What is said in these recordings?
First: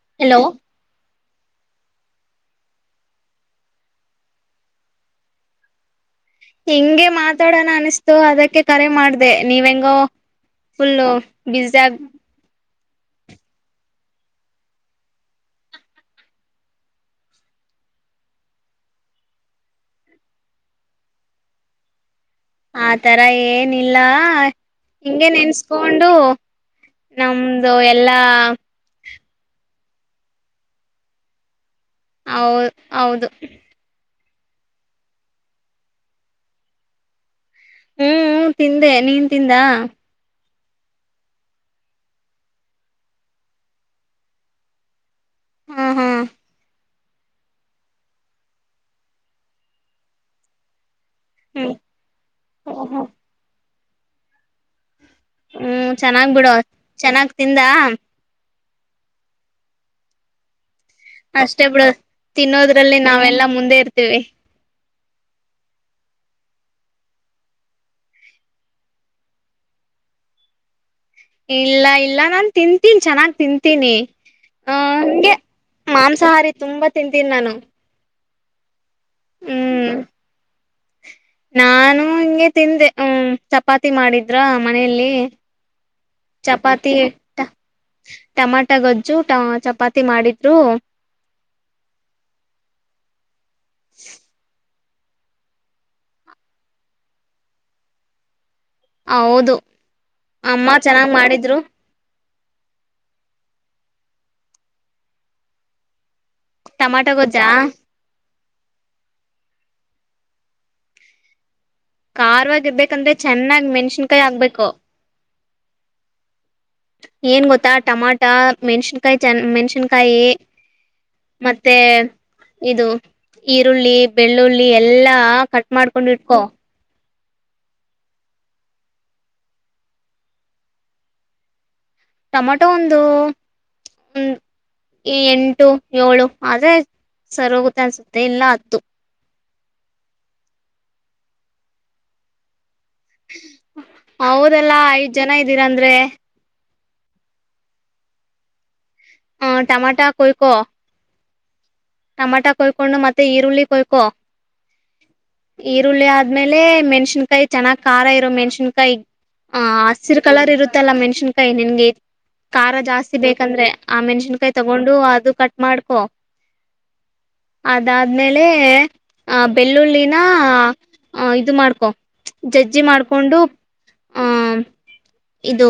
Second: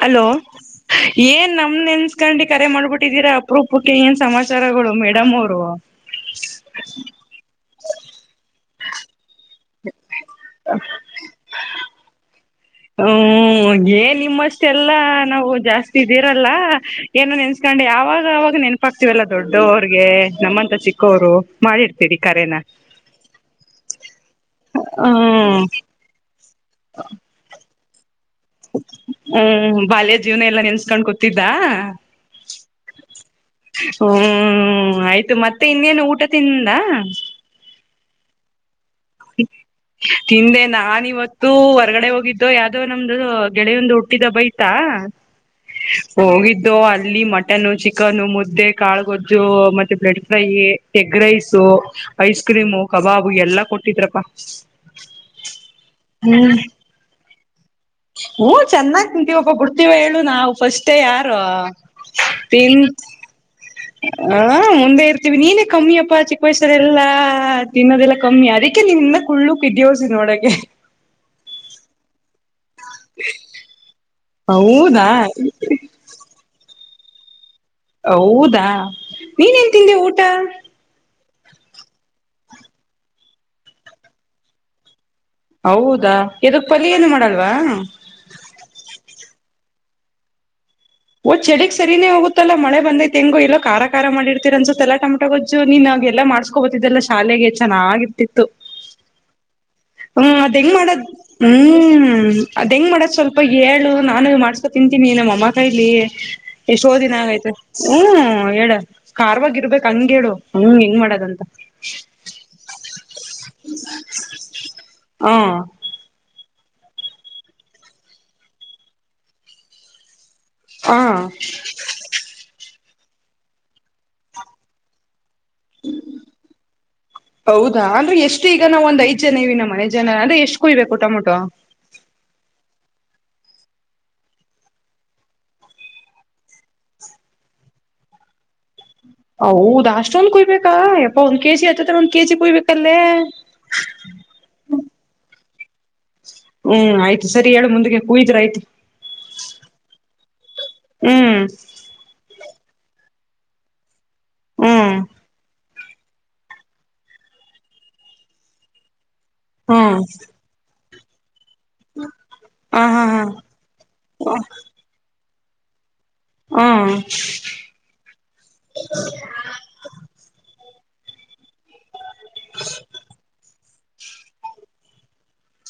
Hello ಏನ್ ನಮ್ ನೆನ್ಸ್ಕಂಡಿ ಕರೆ ಮಾಡ್ಬಿಟ್ಟಿದೀರಾ ಅಪ್ರೂಪಕ್ಕೆ ಏನ್ ಸಮಾಚಾರಗಳು ಮೇಡಮ್ಮೋರು. ಹೆಿಂಗೆ ಮಾತಾಡೋಣ ಅನಿಸತ ಸೊ ಅದಕ್ಕೆ ಕರೆ ಮಾಡ ಎ ನೀವೆಂಗೋ ಫುಲ್ಲು ಬ್ಯುಸಿಯಾಗ್ ಹ್ಮ ಏ ನಿಮ್ಮಷ್ಟೆಲ್ಲಾ ನಾವು ಜಾಸ್ತಿ ಇದ್ದೀರಲ್ಲ ಏನೋ ನೆನ್ಸ್ಕೊಂಡು ಯಾವಾಗ ಆವಾಗ ನೆನಪಾಗ್ತಿವಲ್ಲ ದೊಡ್ಡವ್ರಗೆ ನಮ್ಮಂತ ಚಿಕ್ಕೋ್ರು ಮಾಡಿರ್ತೀರಿ ಕರೆನ ಆ ತರ ಏನಿಲ್ಲ ಹಿಂಂಗಗೆ ಹ್ಮ್ ನೆನ್ಸ್ಕೊಂಡು ನಮ ಅ ಎಲ್ಲಾ ಹ್ಮ ಬಾಲ್ಯ ಜೀವನ ಎಲ್ಲಾ ನೆನ್ಸ್ಕೊಂಡ್ ಕೂತಿದ್ದ ಹೌ ಹೌದು ಹ್ಮ್ ಆಯ್ತು ಮತ್ತೆ ಇನ್ನೇನು ಊಟ ತಿಂದ ಹ್ಮ್ ತಿಂದೆ ನೀನ್ ತಿಂದಾ ತಿಂದೇನೆ ನಾನ ಇಿವತ್ತು ಹೊರ್ಗಡೆ ಹೋಗಿದ್ದು ಯಾವ್ದೋ ನಮ್ದು ಗೆಳೆಯೊಂದು ಹುಟ್ಟಿದ ಬೈತಾ ಹಾ ಹಾ ಹೋಗಿದ್ದು ಅ ಅಲ್ಲಿ ಮಟನ್ನು ಚಿಕನ್ ಮುದ್ದೆ ಕಾಳುಗೊಜ್ಜು ಮತ್ತೆ ಬ್ರೆಡ್ ಫ್ರೈ ಎಗ್ ರೈಸು ಹ್ಮ್ ಐಸ್ ಕ್ರೀಮು ಓಹೋ ಕಬಾಬು ಎಲ್ಲ ಇದ್ರಪ್ಪ ಹ್ಮ್ ಚೆನ್ನಾಗ್ ಬಿಡ ಚೆನ್ನಾಗ್ ಇದಂದಾ ಚೆನ್ನಾಗಿ್ ನಿಂತೀವಪ್ಪಬ ಬುಡ್ತೀವ ಹೇಳು ನಾವು ಫಸ್ಟ್ ಅಷ್ಟೇ ಬಿಡ ತಿನ್ನೋದ್ರಲ್ಲಿ ನಾವೆಲ್ಲಾ ಮುಂದೆ ಇರ್ತವಿ ಹ ಮುಂದೆ ಇರ್ತೀವಿ ನೀನೇ ಕಮ್ಮಿ ಅಪ್ಪಾ ಚಿಕ್ಕ ವಯ್ಸರೆ ಎಲ್ಲಾ ತಿನ್ನೋದೆಲ್ಲ ಕಮ್ಮಿ ಅದಕ್ಕೆ ನೀನ್ನ ಕುಲುಕೆ ದ್ಯಸಿ ನೊಳಗೆ ಇಲ್ಲ ಇಲ್ಲ ನಾನ್ ತಿಂತೀನಿ ಚೆನ್ನಾಗ್ ತಿಂತೀನಿ ಅ ಹಊದಾ ಹಂಗೆ ಮಾಂಸಾಹಾರಿ ತುಂಬಾ ತಿಂತೀನಿ ನಾನು ಹೌದಾ ನೀನು ಏನು ತಿಂದೆ ಹ್ಮ್ ಊಟ ನಾನು ಹಿಂಗೆ ತಿಂದೆ ಹ ಚಪಾತಿ ಮಾಡಿದ್ರ ಮನೆಯಲ್ಲಿ ಹೌದಾ ಎದಕ್ ಚಪಾತಿ ಪಲ್ಯ ಏನು ಮಾಡಲ್ವಾ ಟಮಾಟ ಗಜ್ಜುಟ ಚ ಚಪಾತಿ ಮಾಡಿದ್ರು ಓ್ ಚಳಿಗ್ ಸರಿನೇ ಹೋಗುತ್ತಲ್ಲ ಮಳೆ ಬಂದೈತೆ ಹೆಂಗ ಇಲ್ಲೋ ಖ ಖ ಮಾಡಿರ್ತೀರ ಅನ್ಸುತ್ತೆ ಎಲ್ಲ ಟೊಮೊಟೊ ಗೊಜ್ಜು ನೀನ್ ಎಲ್ಲ ಮಾಡಸ್ಕೊ ಬತಿದ್ದಲ್ಲ ಶಾಲೆಗೆ ಚೆನ್ನಾಗಿರ್ತಿತ್ತು ಹೌದು ಹ್ಮ್ ಅದ್ ಅಮ್ಮ ಹೆಂಗ್ ಮಾಡದು್ ಚೆನ್ನಾಗ್ ಮಾಡಿದ್ರು ಹ್ಮ್ ಅದ್ ಹೆಂಗ್ ಮಾಡದ ಸ್ವಲ್ಪ ಏು ನಾನು ಮಾಡ್ಸ್ಕೊ ತಿಂತೀನಿ ನಮ್ಮ ಅಮ್ಮ ಕೈಲಿ ಎಷ್ಟೋ ಟಮಾಟ ದಿನ ಗೊಜ್ಜಾ ಆಗೈತೆ ಹ್ಮ್ ಹೇಳ ಕಾರವಾಗಿ ಇರ್ಬೇಕಕ್ ಹಂಗ ಹೇಳು ಹಂಗ್ ಹೆಂಗ್ ಮಾಡದಂತ ಕಾರವಾಗಿರ್ಬೇಕಂದ್ರೆ ಚೆನ್ನಾಗ್ ಮೆಣಸಿನ್ಕಾಯಿ ಆಗ್ಬೇಕು ಹಾ ಏನ್ ಗೊತ್ತಾ ಟಮಾಟ ಮೆಣ್ಸಿನ್ಕಾಯಿ ಚ ಮೆಣ್ಸಿನ್ಕಾಯಿ ಹ ಮತ್ತೆ ಇದು ಈರುಳ್ಳಿ ಬೆಳ್ಳುಳ್ಳಿ ಎಲ್ಲಾ ಕಟ್ ಮಾಡ್ಕೊಂಡಿಟ್ಕೊ ಹೌದಾ ಅಂದ್ರೆ ಎಷ್ಟು ಈಗ ನಾವ ಒಂದ ಐದ್ ಜನ ಇವ ನ ಮನೆ ಜನ ಅಂದ್ರೆ ಎಷ್ಟ್ ಕುಯ್ಬೇಕು ಟೊಮೊಟೊ ಟೊಮಟೊ ಒಂದು ಎಂಟು ಏಳು ಆದ್ರೆ ಸರಿೋಗುತ್ತೆ ಅನ್ಸುತ್ತೆ ಇಲ್ಲ ಅದ್ದು ಹೌದ ಅಷ್ಟೊಂದ್ ಕುಯ್ಬೇಕಾ ಯಪ್ಪಾ ಒಂದ ಕೆಜಿ ಆಐತದ್ರ ಒಂದ ಕೆಜಿ ಕುಯ್ಬೇಕು ಹೌದಲ್ಲ ಐದ್ ಜನ ಂದಿರಂದ್ರೆ ಹ್ಮ್ ಆಯ್ತು ಸರಿ ಹೇಳು ಮುಂದಕ್ಕೆ ಕುೂಯಿದ್ರ ಆಯ್ತು ಹೊಯ್ಕೋ ಹ್ಮ್ ಟಮಾಟಾ ಕೊಯ್ಕೊಂಡು ಮತ್ತೆ ಈರುಳ್ಳಿ ಕೊಯ್ಕೊ ಹ್ಮ್ ಈರುಳ್ಳಿ ಆದ್ಮೇಲೆ ಮೆಣ್ಸಿನ್ಕಾಯಿ ಚೆನ್ನ್ ಖಾರ ಇರೋ ಮೆಣ್ಸಿನ್ಕಾಯಿ ಹ ಹ್ಮ್ ಹಸಿರ್ ಕಲರ್ ಇರುತ್ತಲ್ಲಾ ಮೆನ್ಷ ಕೈ ನಿನ್ಗೆ ಖಾರ ಹ ಜಾಸ್ತಿ ಹಾ ಬೇಕಂದ್ರೆ ಆ ಹಾ ಮೆಣಸಿನ್ಕಾಯಿ ತಗೊಂಡು ಅದು ಕ ಮಾಡಡ್ಕೋ ಹ್ಮ್ ಅದಾದ್ಮೇಲೆ ಆ ಬೆಳ್ಳುಳ್ಳಿನ ಹ ಇದು ಮಾಡ್ಕೊ ಜಜ್ಜಿ ಮಾಡ್ಕೊಂಡು ಆಹ ಇದು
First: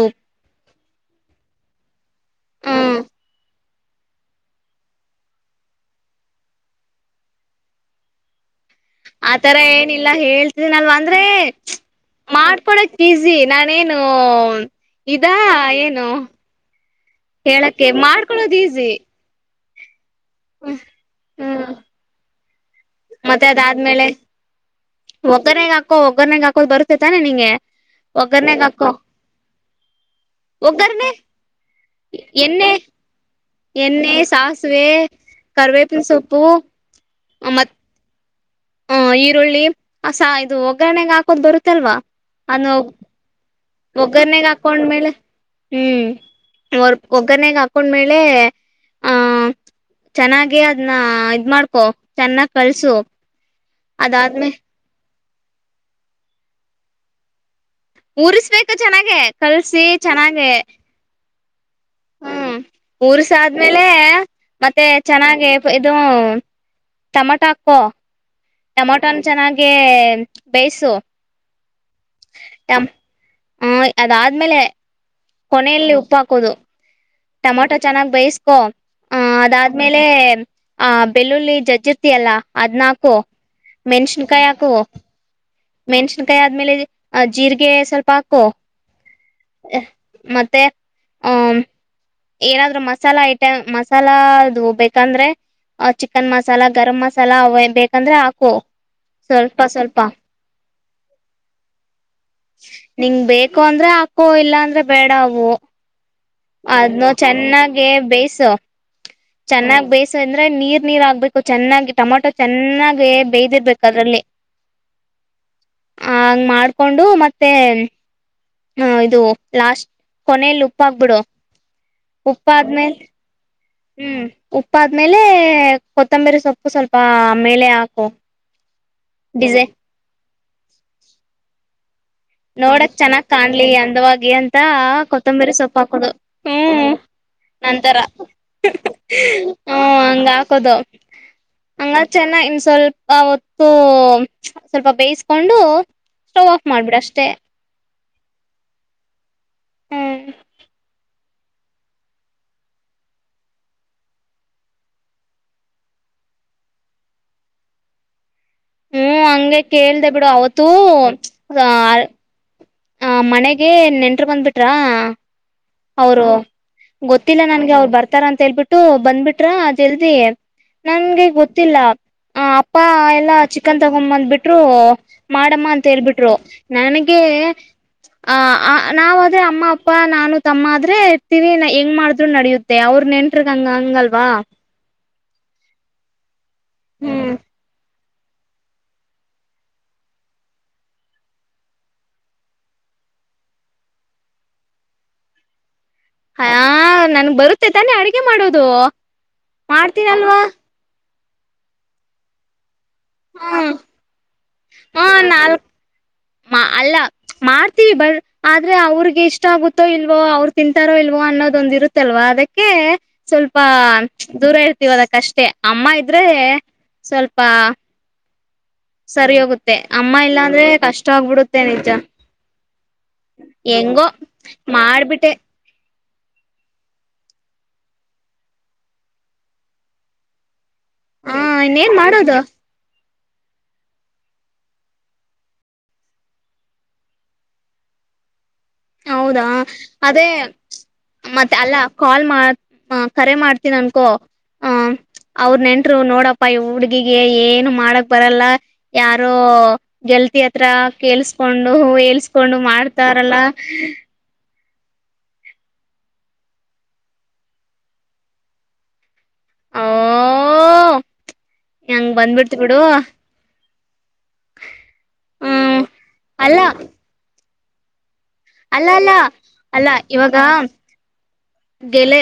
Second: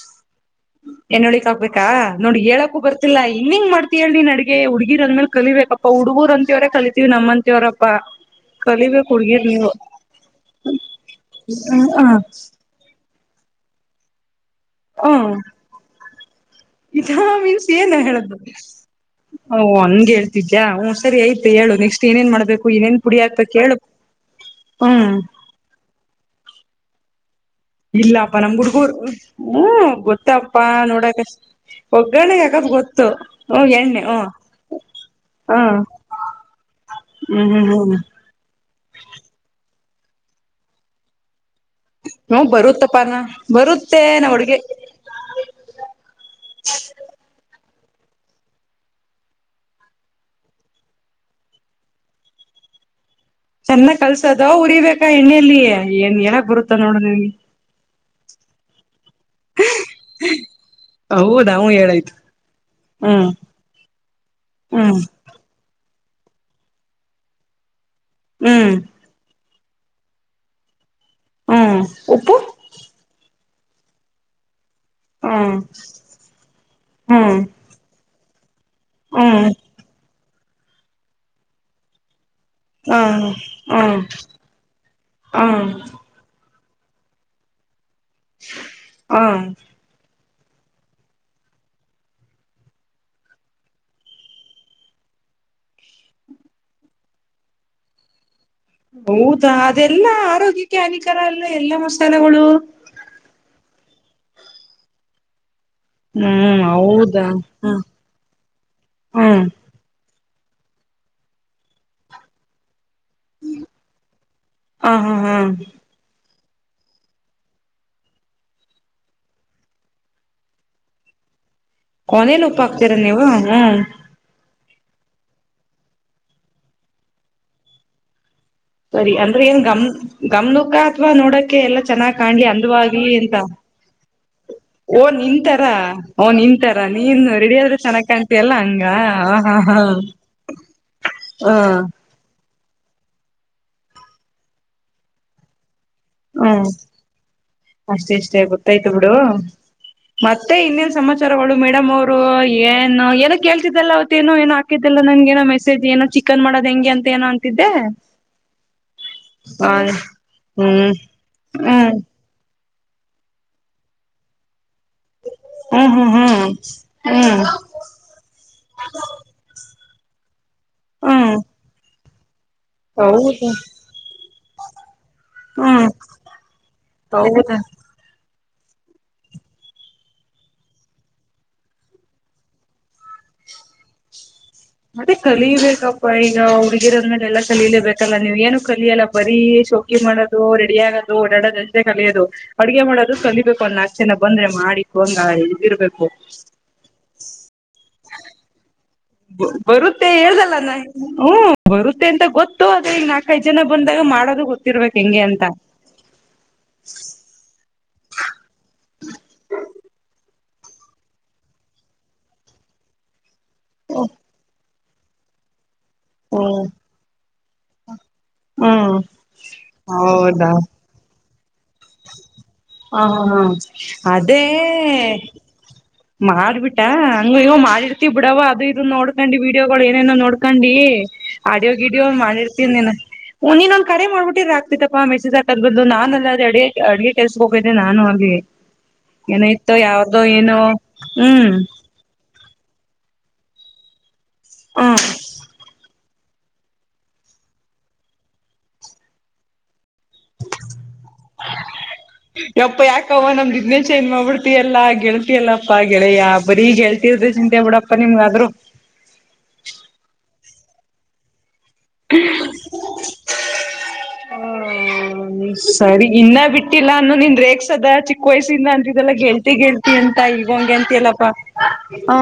ಏನ್ ಉಳ್ಕ್ ಹೋಗಕ್ಬೇಕಾ ನೋಡಿ ಹೇಳಕ ಹ್ಮ್ ಬರ್ತಿಲ್ಲ ಇನ್ ಹಂಗ ಮಾಡ್ ಕ ಅಿ ನಡಗೆ ಹುಡ್ಗಿರ್ ಅಂದ್ಮೇಲೆ ಕಲಿಬೇಕಪ್ಪಾ ಹುಡುಗೂರ್ ಅಂತತ್ಯವರೇ ಕಲಿತೀವಿ ನಮ್ಮಂತವರಪ್ಪಾ ಆತರ ಏನಿಲ್ಲ ಹೇಳ್ತಿದಿನಲ್ವ ಅಂದ್ರೆ ಹ ಮಾಡ್ಕೊಡಕ್ ಈಸಿ ನಾನೇನು ಇದಾ ಏನು ಇ ಮೀನ್ಸ್ ಹೇಳಕ್ಕೆ ಏನ ಹೇಳುದು ಮಾಡ್ಕೊಳೋದ್ ಈಸಿ ಹ ಹನ್ಗೆಿ ನಿಜಾ ಹ್ ಸರಿಯ್ತು ಹ್ಮ್ ಹೇಳು ನೆಕ್ಸ್ಟ್ ಏೇನ್ ಮಾಡ್ಬೇಕು ಏನೇನ್ ಪುಡಿ ಮತ್ತೆ ಹಾಕ್ಬೇಕು ಹೇಳು ಅದಾದ್ಮೇಲೆ ಹ್ಮ್ ಒಗ್ಗರಣೆಗಾಕೋ ಒಗ್ಗರಣೆಗಾಕೋದ್ ಬರುತ್ ಇ ತಾನೆ ನೀಗೆ ಇಲ್ಲಪ್ಪ ನಮ್ ಹುಡ್ಗೂರು ಹ್ಮ ಗೊತ್ತಪ್ಪಾ ಒಗ್ಗರ್ನೆ ನೋಡಕ ಒಗ್ಗರಣೆ ಯಾಕಪ್ಪ ಎಣ್ಣೆ ಗೊತ್ತು ಹ್ಮ ಎಣ್ಣೆ ಹ್ಮ ಸಾಸಿವೆ ಹಾ ಕರಿವೇಪಿನ ಸೊಪ್ಪು ಹ್ಮ್ ಹ್ಮ್ ಮತ್ ಹ್ಮ್ ಹ ಈರುಳ್ಳಿ ಅ ಸಾ ಇದು ಒಗ್ಗರಣೆಗಾಕೋದ್ ಬರುತ್ ಹು ಬರುತ್ತಪ್ಪ ನ ಒಗ್ಗರ್ನೆಗ್ ಹಾಕೊಂಡ್ಮೇಲೆ ಹ್ಮ್ ಒರ್ ಒಗ್ಗರಣನೆೇಗ್ ಹಾಕ ಹಕೊಂಡ್ಮೇಲೆ ಆ ಚೆನಾಗಿ ಅದ್ನ ಇದ್ ಮಾಡ್ಕೊ ಚೆನ್ನಾಗ್ ಕಲ್ಸು ಚೆನ್ನಾಗ್ ಕಲ್ಸದ ಉರಿಬೇಕ ಅಕ್ಕ ಎಣ್ಣೆಯಲ್ಲಿ ಏನ್ ಎಳಕ್ ಬರುತ್ತಾ ನೋಡ ನಿನ್ಗೆ ಊರಿಸ್ಬೇಕ ಚೆನ್ನಾಗಿ ಹಾಗೆ ಕಲ್ಸಿ ಚೆನ್ನಾಗ ಹೌದಾ ಹೂ ಹೇಳಾಯ್ತು ಹ್ಮ ಹ್ಮ್ ಊರ್ಸ ಆದ್ಮೇಲೆ ಮತ್ತೆ ಹ್ಮ್ ಚೆನ್ನಾಗೆ ಅದು ಟಮಟಾಕ್ಕೋ ಹ್ಮ್ ಟಮಟೊ ಚೆನ್ನಾಗಿ ಗೆ ಬೇಯಸು ಹ್ಮ್ ಉಪ್ಪು ಹ ಅದಾದ್ಮೇಲೆ ಹ್ಮ್ ಕೊನೆಯಲ್ಲಿ ಉಪ್ಪ ಹಾಕೋದು ಹ್ಮ್ ಟಮೊಟೊ ಚೆನ್ನಾಗ ಬೇಸ್ ಕ ಆ ಹ್ಮ್ ಅದಾದ್ಮೇಲೆ ಆ ಬೆಲ್ಲುಲ್ಲಿ ಜೇಜ್ಜಿರ್ತಿಯಲ್ಲ ಹದ್ನಾಾಕು ಹ್ಮ್ ಹ್ಮ್ ಮೆಣಷನ್ಕಾಯ ಹಾಕು ಹ್ಮ್ ಮೆಣ್ಸಿನ್ಕಾಯಿ ಆದ್ಮೇಲೆ ಜೀರ್ಗೆ ಸ್ವಲ್ಪ್ ಪ್ಪಾಕು ಆ ಮತ್ತೆ ಹಾಂ ಎರದ್ರು ಮಸಾಲಾದು ಐಟಮ ಮಸಾಲಾ ಅದು ಬೇಕಂದ್ರೆ ಅ ಚಿಕನ್ ಮಸಾಲಾ ಗರಂ ಮಸಾಲ ಅವ ಬೇಕಂದ್ರೆ ಹ ಹೌದಾ ಅದೆಲ್ಲಾ ಆರೋಗ್ಯಕ್ಕೆ ಹಾನಿಕಾರ ಅಲ್ಲ ಎಲ್ಲಾ ಮಸಾಲೆಗಳು ಕೊಂದ್ರೆ ಹಾಕೋ ಇಲ್ಲಾಂದ್ರೆ ಬೇಡ ಅವು ಹ್ಮ್ ಅದ್ನು ಹೌದಾ ಹ ಚೆನ್ನಾಗೆ ಬೇಯಿಸು ಹ್ಮ್ ಚೆನ್ನಾಗ್ ಬೇಯಿಸ್ ಬೆಂದ್ರೆ ನೀರ್ ನೀರಾಗ್ಬೇಕು ಚೆನ್ನಾಗಿ ಟೊಮಾಟೊ ಚೆನ್ನಾಗ್ ಬೇ್ದಿರ್ಬೇಕು ಅದ್ರಲ್ಲಿ ಹ ಹಾ ಹಾ ಮಾಡ್ಕೊಂಡು ಮತ್ತೆ- ಹ ಇದು ಲಾಸ್ಟ್ ಕೊನೇಲುಪ್ಪಾಕ್ಬಿಡು ಕೊನೇಲ್ ಉಪ್ಪ ಹಾಕ್ತೀರ ನೀವ ಹ್ಮ ಹ್ಮ್ ಉಪ್ಪಾದ್ಮೇಲೆ ಕೊತ್ತಂಬರಿ ಸೊಪ್ಪು ಸ್ವಲ್ಪ ಮೇಲೆ ಹಾಕು ಸರಿ ಅಂದ್ರೆನ್ ಡಿಸೈ ಗಮ್ ಗಮ್ನುಕ್ಕಾ ಅಥವಾ ನೋಡೋಕ್ಕೆ ಎಲ್ಲ ಚೆನ್ನಾಗ್ ಕಾಣ್ಲಿ ನೋಡಕ್ ಅಂದವಾಗಿ ಚೆನ್ನಾಗ್ ಅಂತ ಕಾಣ್ಲಿ ಅಂದವಾಗಿ ಅಂತ ಓ ಕೊತ್ತಂಬರಿ ನಿಂತರ ಸೊಪ್ಪಾಕೋದು ಓ ನಿಂತರ ಹ್ಮ ನೀನ್ ರೆಡಿ ಆದ್ರೆ ನಂತರ ಚೆನ್ನಾಗ್ ಹ ಕಾಣ್ತಿಯಲ್ಲ ಹಂಗ ಹ ಹಾ ಹಾ ಹೂ ಹ ಅಂಗಾಕೋದು ಹಂಗಾರ್ ಚೆನ್ನಾ ಇನ್ಸ್ ಸ್ವಲ್ಪ ಹೊತ್ತು ಸ್ವಲ್ಪ ಬೇಸ್ಕೊಂಡು ಸ್ಟೌಆಫ್ ಮಾಡ್ಬಿಡಷ್ ಅಷ್ಟೇಷ್ಟೇ ಗೊತ್ತಾಯ್ತು ಬಿಡು ಹ್ಮ್ ಮತ್ತೆ ಇನ್ನೇನ್ ಸಮಾಚ್ ರವಳು ಮೇಡಮ್ಮವ್ರು ಏನೂ ಏನೋ ಕೇಳ್ತಿದ್ದಲ್ಲ ಅವತ್ತೇನೋ ಏನೋ ಹಾಕಿದ್ದಲ್ಲ ನಂಗೇನೋ ಮೆಸೇಜ್ ಏನೋ ಚಿಕನ್ ಮಾಡೋದೆಂಗೆ ಅಂತೇನೋ ಅಂತಿದ್ದೆ ಹ್ಮ್ ಹಂಗೆ ಹ್ಮ್ ಕೇಳ್ದ ಬಿಡು ಅವತ್ತುೂ [inaudible] ಹ್ಮ್ ಕಾರ್ ಆ ಮನೆಗೆ ನೆಂಟ್ರ್ ಬಂಬಿಟ್ರಾ ಹ್ಮ್ ಹ್ಮ್ ಅವ್ರು ಹ್ಮ್ ಗೊತ್ತಿಲ್ಲ ಹ್ಮ್ ನನ್ಗೆ ಅವ್ರು ಬರ್ತಾರ ಅಂತೇಳ್ಬಿಟ್ಟು ಬಂದ್ಬಿಟ್ರಾ ಚಲ್ದ [unintelligible] ನನ್ಗೆ ಹ್ಮ್ ಗೊತ್ತಿಲ್ಲ ಆ ಅಪ್ಪಾ ಎಲ್ಲಾ ಹೌದು ಚಿಕನ್ ತಗೋಂಬಬಿಟ್ಟ್ ತ್ರು ಹಾಡಮ್ಮ ಹ್ಮ್ ಅಂತೇಳ್ಬಿಟ್ರು ನನಗೆ ಹೌದಾ ಅ ನಾವ ಅದೆ ಅಮ್ಮ ಅಪ್ಪ ನಾನು ತಮ್ಮ ಆದ್ರೆ ಇತೀವಿ ಹೆಂಗ್ ಮಾಡಿದ್ರು ನಡಿಯುತ್ತೆ ಅವ್ರ ನೆಂಟ್ರಗ್ ಹಂಗ ಹಂಗಲ್ವಾ ಅದೆ ಕಲಬೇಕಪ್ಪ ಈ ನಾವು ಬಗರೋ್ರೇ ಹ್ಮ್ ಎಲ್ಲಲೇಬೇಕು ತ್ತಲ್ಲ ನೀವು ಏನು ಕಲಿಯಲ್ಲ ಬರೀ ಶೋಕಿ ಮಾಡೋದು ರೆಡಿ ಆಗೋದು ಓಡಾಡೋದು ಅಷ್ಟೇ ಕಲಿಯೋದು ಅಡ್ಗೆ ಮಾಡೋದು ಕಲಿಬೇಕು ಒನ್ ನಾಲ್ಕು ಜನ ಬಂದ್ರೆ ಮಾಡಿಿಕು ಹಂಗ ಇ್ದಿರ್ಬೇಕು ಹ ನನ್ಗ್ ಬರುತ್ತೆ ತಾನೆ ಅಡಗೆ ಮಾಡೋದು ಬರುತ್ತೆ ಮಾಡ್ತೀನಲ್ವಾ ಹೇಳ್್ದಲ್ಲನಾ ಹ್ಮ ಬರುತ್ತೆ ಅಂತ ಗೊತ್ತು ಅ ಈಗ ನಾಕಐದ್ ಹ್ಮ ಜನ ಬಂದಾಗ ಮಾಡೋದು ಗೊತ್ತಿರ್ಬೇಕಕ್ ಹ ಹೆಂಗೆ ಅಂತ ನಾಲ್ಕ ಅಲ್ಲ ಮಾ ಮಾಡ್ತೀವಿ ಬ ಆದ್ರೆ ಅವ್ರಿಗೆ ಇಷ್ಟ ಆಗುತ್ತೋ ಇಲ್ವೋ ಅವ್ರರು ತಿನ್ಂತಾರೋ ಇಲ್ವೋ ಅನ್ನೋದೊಂದಿರುತ್ತಲ್ವಾ ಅದಕ್ಕೆ ಸ್ವಲ್ಪ ದೂರ ಇರ್ ೋದಕ್ಕಷ್ಟೇ ಅಮ್ಮ ಇದ್ರೆ ಹ್ಮ್ ಸ್ವಲ್ಪ ಹ್ಮ್ ಸರಿ ಹೋಗುತ್ತೆ ಅಮ್ಮ ಇಲ್ಲಾ ಹೌದಾ ಅಂದ್ರೆ ಕಷ್ಟ ಆಗ್ಬಿಡುತ್ತೆ ನಿಜ ಹ ಹಾ ಹಾ ಹೆಂಗೋ ಅದೇ ಮಾಡ್ಬಿಟ್ಟೆ ಮಾರ್ಬಿಟ್ಟ ಹಂಗ ಇವೋ ಮಾಡಿರ್ತಿೀ ಬಿಡವ ಅದು ಇದ ನೋಡ್ಕೊಂಡಿ ವಿೀಡಿಯೋಗಳು ಏನೇನೋ ನೋಡ್ಕೊಂಡಿ ಹ ಆಡಿಯೋ ಇನ್ನೇನ್ ಗಿಡಿಯೋ ಮಾಡೋದು ಮಾಡಿರ್ತೀನಿ ನೀನ್ ಹ್ ಇನ್ೊಂದ್ ಕರೆ ಮಾಡ್ಬಿಟ್ಟಿದ್ರೆ ಆಗ್ತತ್ತಪ್ಪ ಮೆಸೇ್ ಆಾಕದ ಬದಲ್ ನಾನ ಅಲ್ಲ ಅದೆಡೆ ಅಡ್ಗೆ ಕೆಲ್ಸ ಹೋಗಿದ್ದೆ ನಾನು ಆ ಹಾಗಗ್ಲಿ ಹೌದಾ ಅದೇ ಹ್ಮ್ ಮತ್ತೆ ಅಲ್ಲ ಕಾಲ್ ಮಾಡ್ ಹ ಕರೆ ಮಾಡ್ತಿ ಅನ್ಕೋ ಹ ಹ್ಮ್ ಅವ್ರ ನೆನ್ ನೋಡಪ್ಪಾ ಈ ಹುಡ್ಗಿಗೆ ಏನು ಮಾಡಕ್ ಬರಲ್ಲ ಯಾರೋ ಗೆಲ್ತಿ ಹತ್ರ ಕೆಲ್ಸ್ಕೊಂಡು ಎಲ್ಸ್ಕೊಂಡು ಮಾಡ್ತಾರಲ್ಲ ಇ ಚೈನ್ಮ ಅವ ತ ಎಲ್ಲಾ ಗೆಳ್ತಿಯಲ್ಲಪ್ಪಾ ಗೆಳೆಯ ಬರೀ ಗೆಳ್ತರ್ದ ಚಿಂತೆ ಬಿಿಡಪ್ಪಾ ನಿಮ್ಗಾದ್ರು ಹೆಂಗ ಬಂದ್ಬಿಡ್ತಿ ಬಿಡು ಹ್ಮ ಹ್ಮ್ ಸರಿ ಇನ್ನ ಅಲ್ಲ ಬಿಟ್ಟಿಲ್ಲ ಅನ್ನ ನಿಂದ ರೇಕ್ ಸದ ಚ ಕೊಯ್ಸಿಂದ ಅಲ್ಲ ಅಲ್ಲ ಅಂತಿದೆಲ್ಲ ಗೆಲ್ತಿ ಅಲ್ಲ ಗೆಲ್ತಿ ಅಂತ ಇವಾಗ ಈಗ ಹಂಗೆ ಅಂತಿಯಲ್ಲಪಾ ಹ ಗೆಲೆ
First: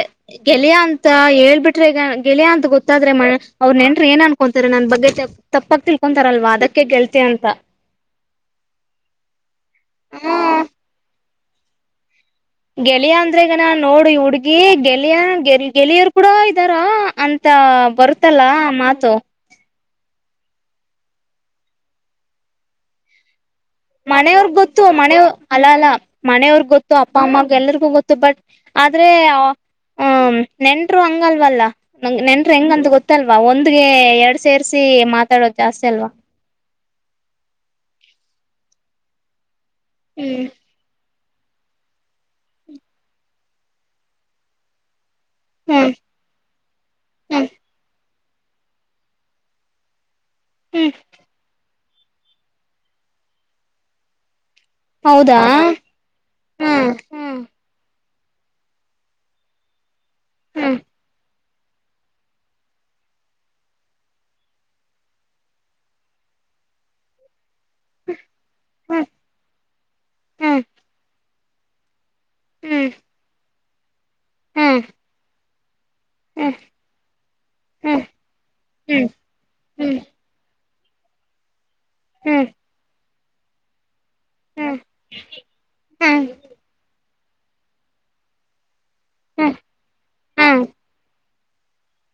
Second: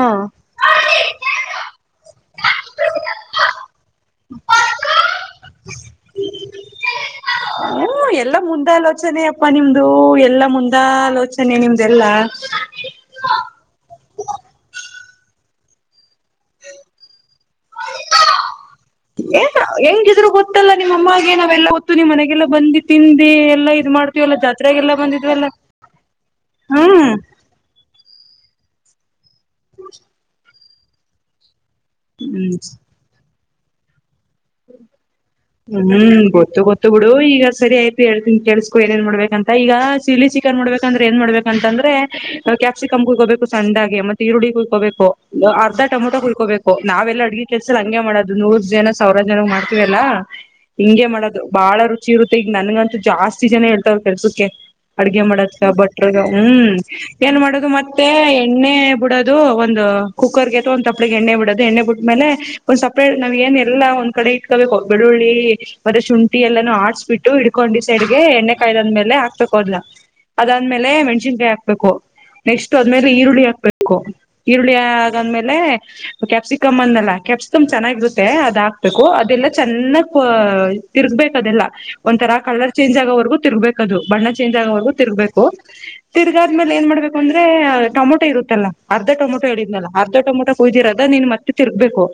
ಗೆಳಾ ಅಂತ ಗೊತ್ತಾದ್ರೆ ಅವ್ ನೆನ್ ಏನ್ ಅನ್ಕೋಂತತಾರೆ ನನ್ ಬಗ್ಗೆ ತಪ್ಪಕ್ ತಿಳ್ಕೊಂತಾರಲ್ವಾ ಅದ ೇ ಹ್ಮ ಎಲ್ಲ ಮುಂದ ಆಲೋಚನೆ ಪ್ಪ ನಿಮ್ದು ಎಲ್ಲ ಹ್ಮ್ ಮುಂದ ಆಲೋಚನೆ ನ್ನೆ ನಿಮ್ದೆಲ್ಲಾ ಗೆಳಿಯ ಅಂದ್ರೆಗ ನಾ ನೋಡಿ ಹುಡ್ಗಿ ಗೆಳಿಯ ಗೆಳಿಯರ್ ಕೂಡ ಇದಾರ ಅಂತ ಬರುತ್ತಲ್ಲ ಮಾತು ಏ ಹೆಂಗಿದ್ರು ಗೊತ್ತಲ್ಲ ನಿಮ್ಮ ಅಮ್ಮಾಗೆ ನಾವೆಲ್ಲಾ ಹೊತ್ತು ನಿಮ್ ಮನೆಗೆಲ್ಲ ಬಂದುಿ ತಿಿಂದಿ ಮನೆಯವ್ರಗ್ ಗೊತ್ತು ಮನೆಯವ ಅಲ್ಲ ಅಲ್ಲ ಮನೆಯವ್ರಗ್ ಗೊತ್ತು ಹ್ಮ್ ಅಪ್ಪ ಅಮ್ಮ ಎಲ್ರಿಗೂ ಗೊತ್ತು ಬಟ್ ಆದ್ರೆ ಹ್ಮ ನೆಂಟರು ಹಂಗಲ್ವಲ್ಲ ನಂಗ್ ನೆನ್್ರ ಹ್ಮ್ ಹೆಂಗಂದ ಗೊತ್ತಲ್ ಒಂದ್ಗೆ ಎರಡು ಸೇರಿಸಿ ಮಾತ್ ಹ್ಮ್ ಗೊತ್ತು ಗೊತ್ತು ಬಿಡು ಈಗ ಸರಿ ಆಯ್ತು ಹೇಳ್ತನ್ ಕೆಳ್ಸ್ಕ ನನ್ ಮಾಡ್ಬೇಕಂತ ಈಗ ಚಿಲ್ಲಿ ಹ್ಮ್ ಚಿಕನ್ ಮಾಡ್ಬೇಕಂದ್ರೆ ಏನ್ ಮಾಡ್ಬೇಕು ಅಂತಂದ್ರೆ ಕ್ಯಾಪ್ಸಿಕಮ್ ಕುಯ್ಕೋಬೇಕು ಸಣ್ಣಾಗೆ ಮತ್ತೆ ಈರುಳ್ಳಿ ಕುಯ್ಕೋಬೇಕು ಅರ್ಧ ಹ್ಮ್ ಟಮಟ ಕುಳ್ಕೋಬೇಕುಾವೆಲ್ಲ ಅಡ್ಗೆ ಹ್ಮ್ ಕೆಳ್ಸ್ರ ಹಂಂಗ ಮಾಡೋದು ನೂರ್ ಜನ ಸಾವಿರ ಜನ ಮಾಡ್ತೀವಲ್ಲಾ ಹ್ಮ್ ಹಿಂಂಗಗೆ ಮಾಡೋದು ಬಾಳ ವಋತ್ತಿ ಚ್ಚಿ ಇರುತ್ತೆ ಈಗ ನನ್ಗಂತೂ ಜಾಸ್ತಿ ಜನ ಹೇಳ್ತ್ರ ಕೆಲ್ಸಕ್ಕೆ ಅಡ್ಗೆ ಹೌದಾ ಮಾಡದಕ ಬಟ್ರಗ ಹ್ಮ್ ಏನ್ ಮಾಡದು ಮತ್ತೆ ಮತ್ತೆ ಎಣ್ಣೆ ಬಿಡೋದು ಒಂದು ಕುಕ್ಕರ್ಗೆ ಒ ಹ್ಮ್ ತಪ್ಡೆ ಎಣ್ಣೆ ಬಿಡದು ಎ್ಣೆ ಬಿಟ್ಟ ಮ್ಮೇ ಒಂದ್ ಸಪ್ರೇಟ್ಾವ್ ಏನ್ ಎಲ್ಲ ಒಂದ್ಡೆ ಇಟ್ಕಬೇಕು ಬೆಳ್ಳುಳ್ಳಿ ಮತ್ತೆ ಶುಂಠಿ ಎಲ್ಲಾನೂ ಆಡ್ಸ್ ಬಿಿಟ್ಟು ಹ ಕೊಂಡಿ ಸೈಡ್ಗೆ ಎಣ್ಣೆ ಕಾಯ್ದ್ಾದ್ಮೇಲೆ ಹಕ್ಬೇಕ ಹದಾ ಹ್ಮ್ ಅದಾದ್ಮೇಲೆ ಮೆಣಸನ್ಕಾಯಿ ಹಬೇಕು ನೆಕ್ಸ್ಟ್ ಹ್ಮ್ ಹ್ಮ್ ಅದ್ಮೇಲೆ ಈರುಳ್ಳಿ ಹಾಕ್ಬೇಕು ಈರುಳ್ಳಿ ಹ್ಮ್ ಆಗಾದ್ಮೇಲೆ ಹ್ಮ್ ಕ್ಯಾಪ್ಸಿಕಮ್ ಅಂದಲ್ಲ ಕ್ಯಾಪ್ಸಿಕಮ್ ಹ್ಮ್ ಚೆನ್ನಾಗಿರುತ್ತೆ ಅದ ಹಾಕ್ಬೇಕು ಹ್ಮ್ ಅದೆಲ್ಲ ಎ ಕೊ ತಿರ್ಗ್ಬೇಕದೆಲ್ಲ ಹ್ಮ್ ಹ್ಮ್ ಒಂಥರಾ ಹ್ಮ್ ಕಲರ್ ಚೇಂಜ್ ಆಗೋವರ್ಗೂ ತಿರ್ಬೇಕದು ಬಣ್ಣ ಚೇಂಜ್ ಹ್ಮ್ ಆಗೋವರು ತಿರ್ಗ್ಬೇಕು ಹ್ಮ್ ತಿರ್ಗಾದ್ಮೇಲೆ ಏನ್ ಮಾಡ್ಬೇಕು ಅಂದ್ರೆ ಟೊಮೊಟೊ ಇರುತ್ತಲ್ಲಾ ಅರ್ಧ ಟೊಟೋ ಹ್ಮ್ ಹೇಳಿದ್ನಲ್ಲ ಅರ್ಧ ಟಮೊಟೋ ಹ್ಮ್ ಕುಯ್ದಿರದಾ ನೀನ್ ತಿ ತಿರ್ಗಬೇಕು.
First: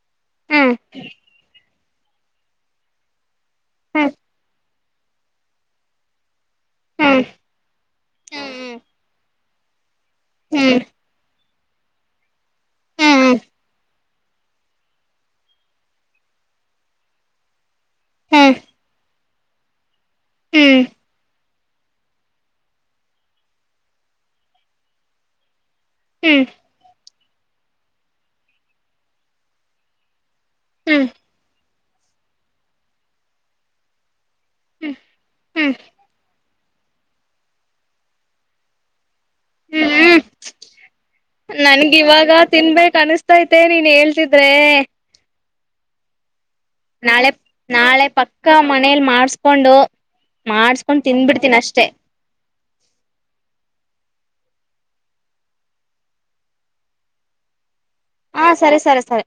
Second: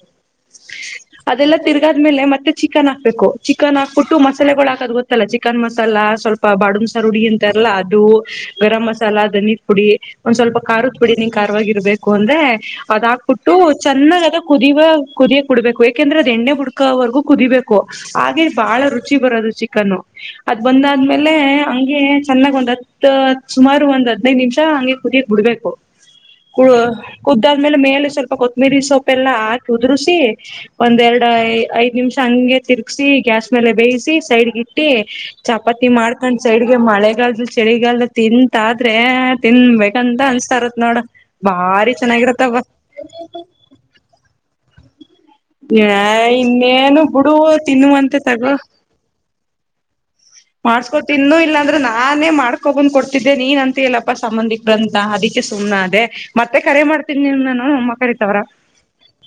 ಅದೆಲ್ಲ ತಿರ್ ಆದ್ಮೇಲೆ ಮತ್ತೆ ಚಿಕನ್ ಹಕ್ಬೇಕು ಚಿಕನ್ ಹಾಕ್ಬಿಟ್ಟು ಮಾಲಗಳು ಹಾಕದ ಲ್ಲ ಚಿಕನ್ ಮಸಾಲ ಸ್ವಲ್ಪ ಬಾಡನ್ ಸಾರುಡಿ ಅಂತಾರಲ್ಲಾ ಅದು ಗರಂ ಮಸಾಲ ಅನಿ ಕುಡಿ ಒಂದ್ ಸ್ವಲ್ಪ ಕರದ ಪುಡಿ ನೀ ಾರವಾಗಿರ್ಬೇಕು ಅಂದ್ರೆ ಅದ ಹಾಕ್ಬಿಟ್ಟು ಚೆನ್ನಾಗ ಅದ ಕುದಿಯುವ ಕುದಿಯ ಕುಡ್ಬೇಕು ಯಾಕೆಂದ್ರೆ ಅದ ಎಣ್ಣೆ ಬುಡ್ಕೋವರೆಗೂ ಕುದಿಬೇಕು ಹಾಗೆ ನನ್ಗ ಬಹಳ ರುಚಿ ಬರದು ಚಿಕನ್ ಅದ್ ಬಂದಾದ್ಮೇಲೆ ಹಂಗೆ ಚೆನ್ನಾಗ್ ಒಂದ್ ಹತ್ ಸುಮಾರು ಒಂದ್ ಹದ್ನೈದು ನಿಮಿಷ ಹಂಗೆ ಕುರಿಿಯಕ್ ಬಿಡ್ಬೇಕು ಕುಳು ಕುದ್ದಾದ್ಮೇಲೆ ಮೇಲೆ ಸ್ವಲ್ಪ ಕೊತ್ತಂಬಿರಿ ಸೊಪ್ಪು ಎಲ್ಲ ಹಾಕಿ ಉದುರಿಸಿ ಒಂದೆರಡ್ ಐ. ಐದು ನಿಮ್ಷ್. ಹಂಗೆ ತಿರ್ಗ್ಸಿ ಗ್ಯಾಸ್ ಮೇಲೆ ಬೇಯಿಸಿ ಸೈಡ್ಗ ಇಟ್ಟಿ ಚಪಾತಿ ಮಾಡ್ಕೊಂಡ್ ಸೈಡ್ಗೆ ಮಳೆಗಾಲದ ಚಳಿಗಾಲದ ತಿಂತಾದ್ರೆ ತಿನ್ಬೇಕಂತ ಅನ್ಸ್ತ ಇರು ನೋಡ ನನ್ಗ್ ಇವಾಗ ತಿನ್ಬೇಕ್ ಅನುಸ್ತಾ ಐತೆ ನೀನ್ ಹೇಳ್ತಿದ್ರೆ. ಹ ನಾಳೆ ನಾಳೆ ಪಕ್ಕ ಮನೇಲಿ ಮಾಡಸ್ಕೊಂಡು. ಮಾಡ್ಸ್ಕೊ ಮಾಡಸ್ಕೊಂಡ್ ತಿ ಇನ್ನುೂ ತಿನ್ಬಿಡ್ತೀನ ಇಲ್ಲಾಂದ್ರೆ ಅಷ್ಟೇ ನಾನೇ ಮಾಡ್ಕೊಬಂದ್ ಕೊಡ್ತಿದ್ದೆ ನೀನ್ ಅಂತ ಹೇಳಲ್ಲಪ್ಪಾ ಸಂಬಂಧಿ ್ರಂತ ಅದಕ್ಕೆ ಸುಮ್ನೆ ಅದೇ ಮತ್ತೆ ಕರೆ ಮಾಡ್ತೀನಿ ನೀ ನಾನು ಮ ಹಾ ಸರಿ ಸರಿ ಸರಿ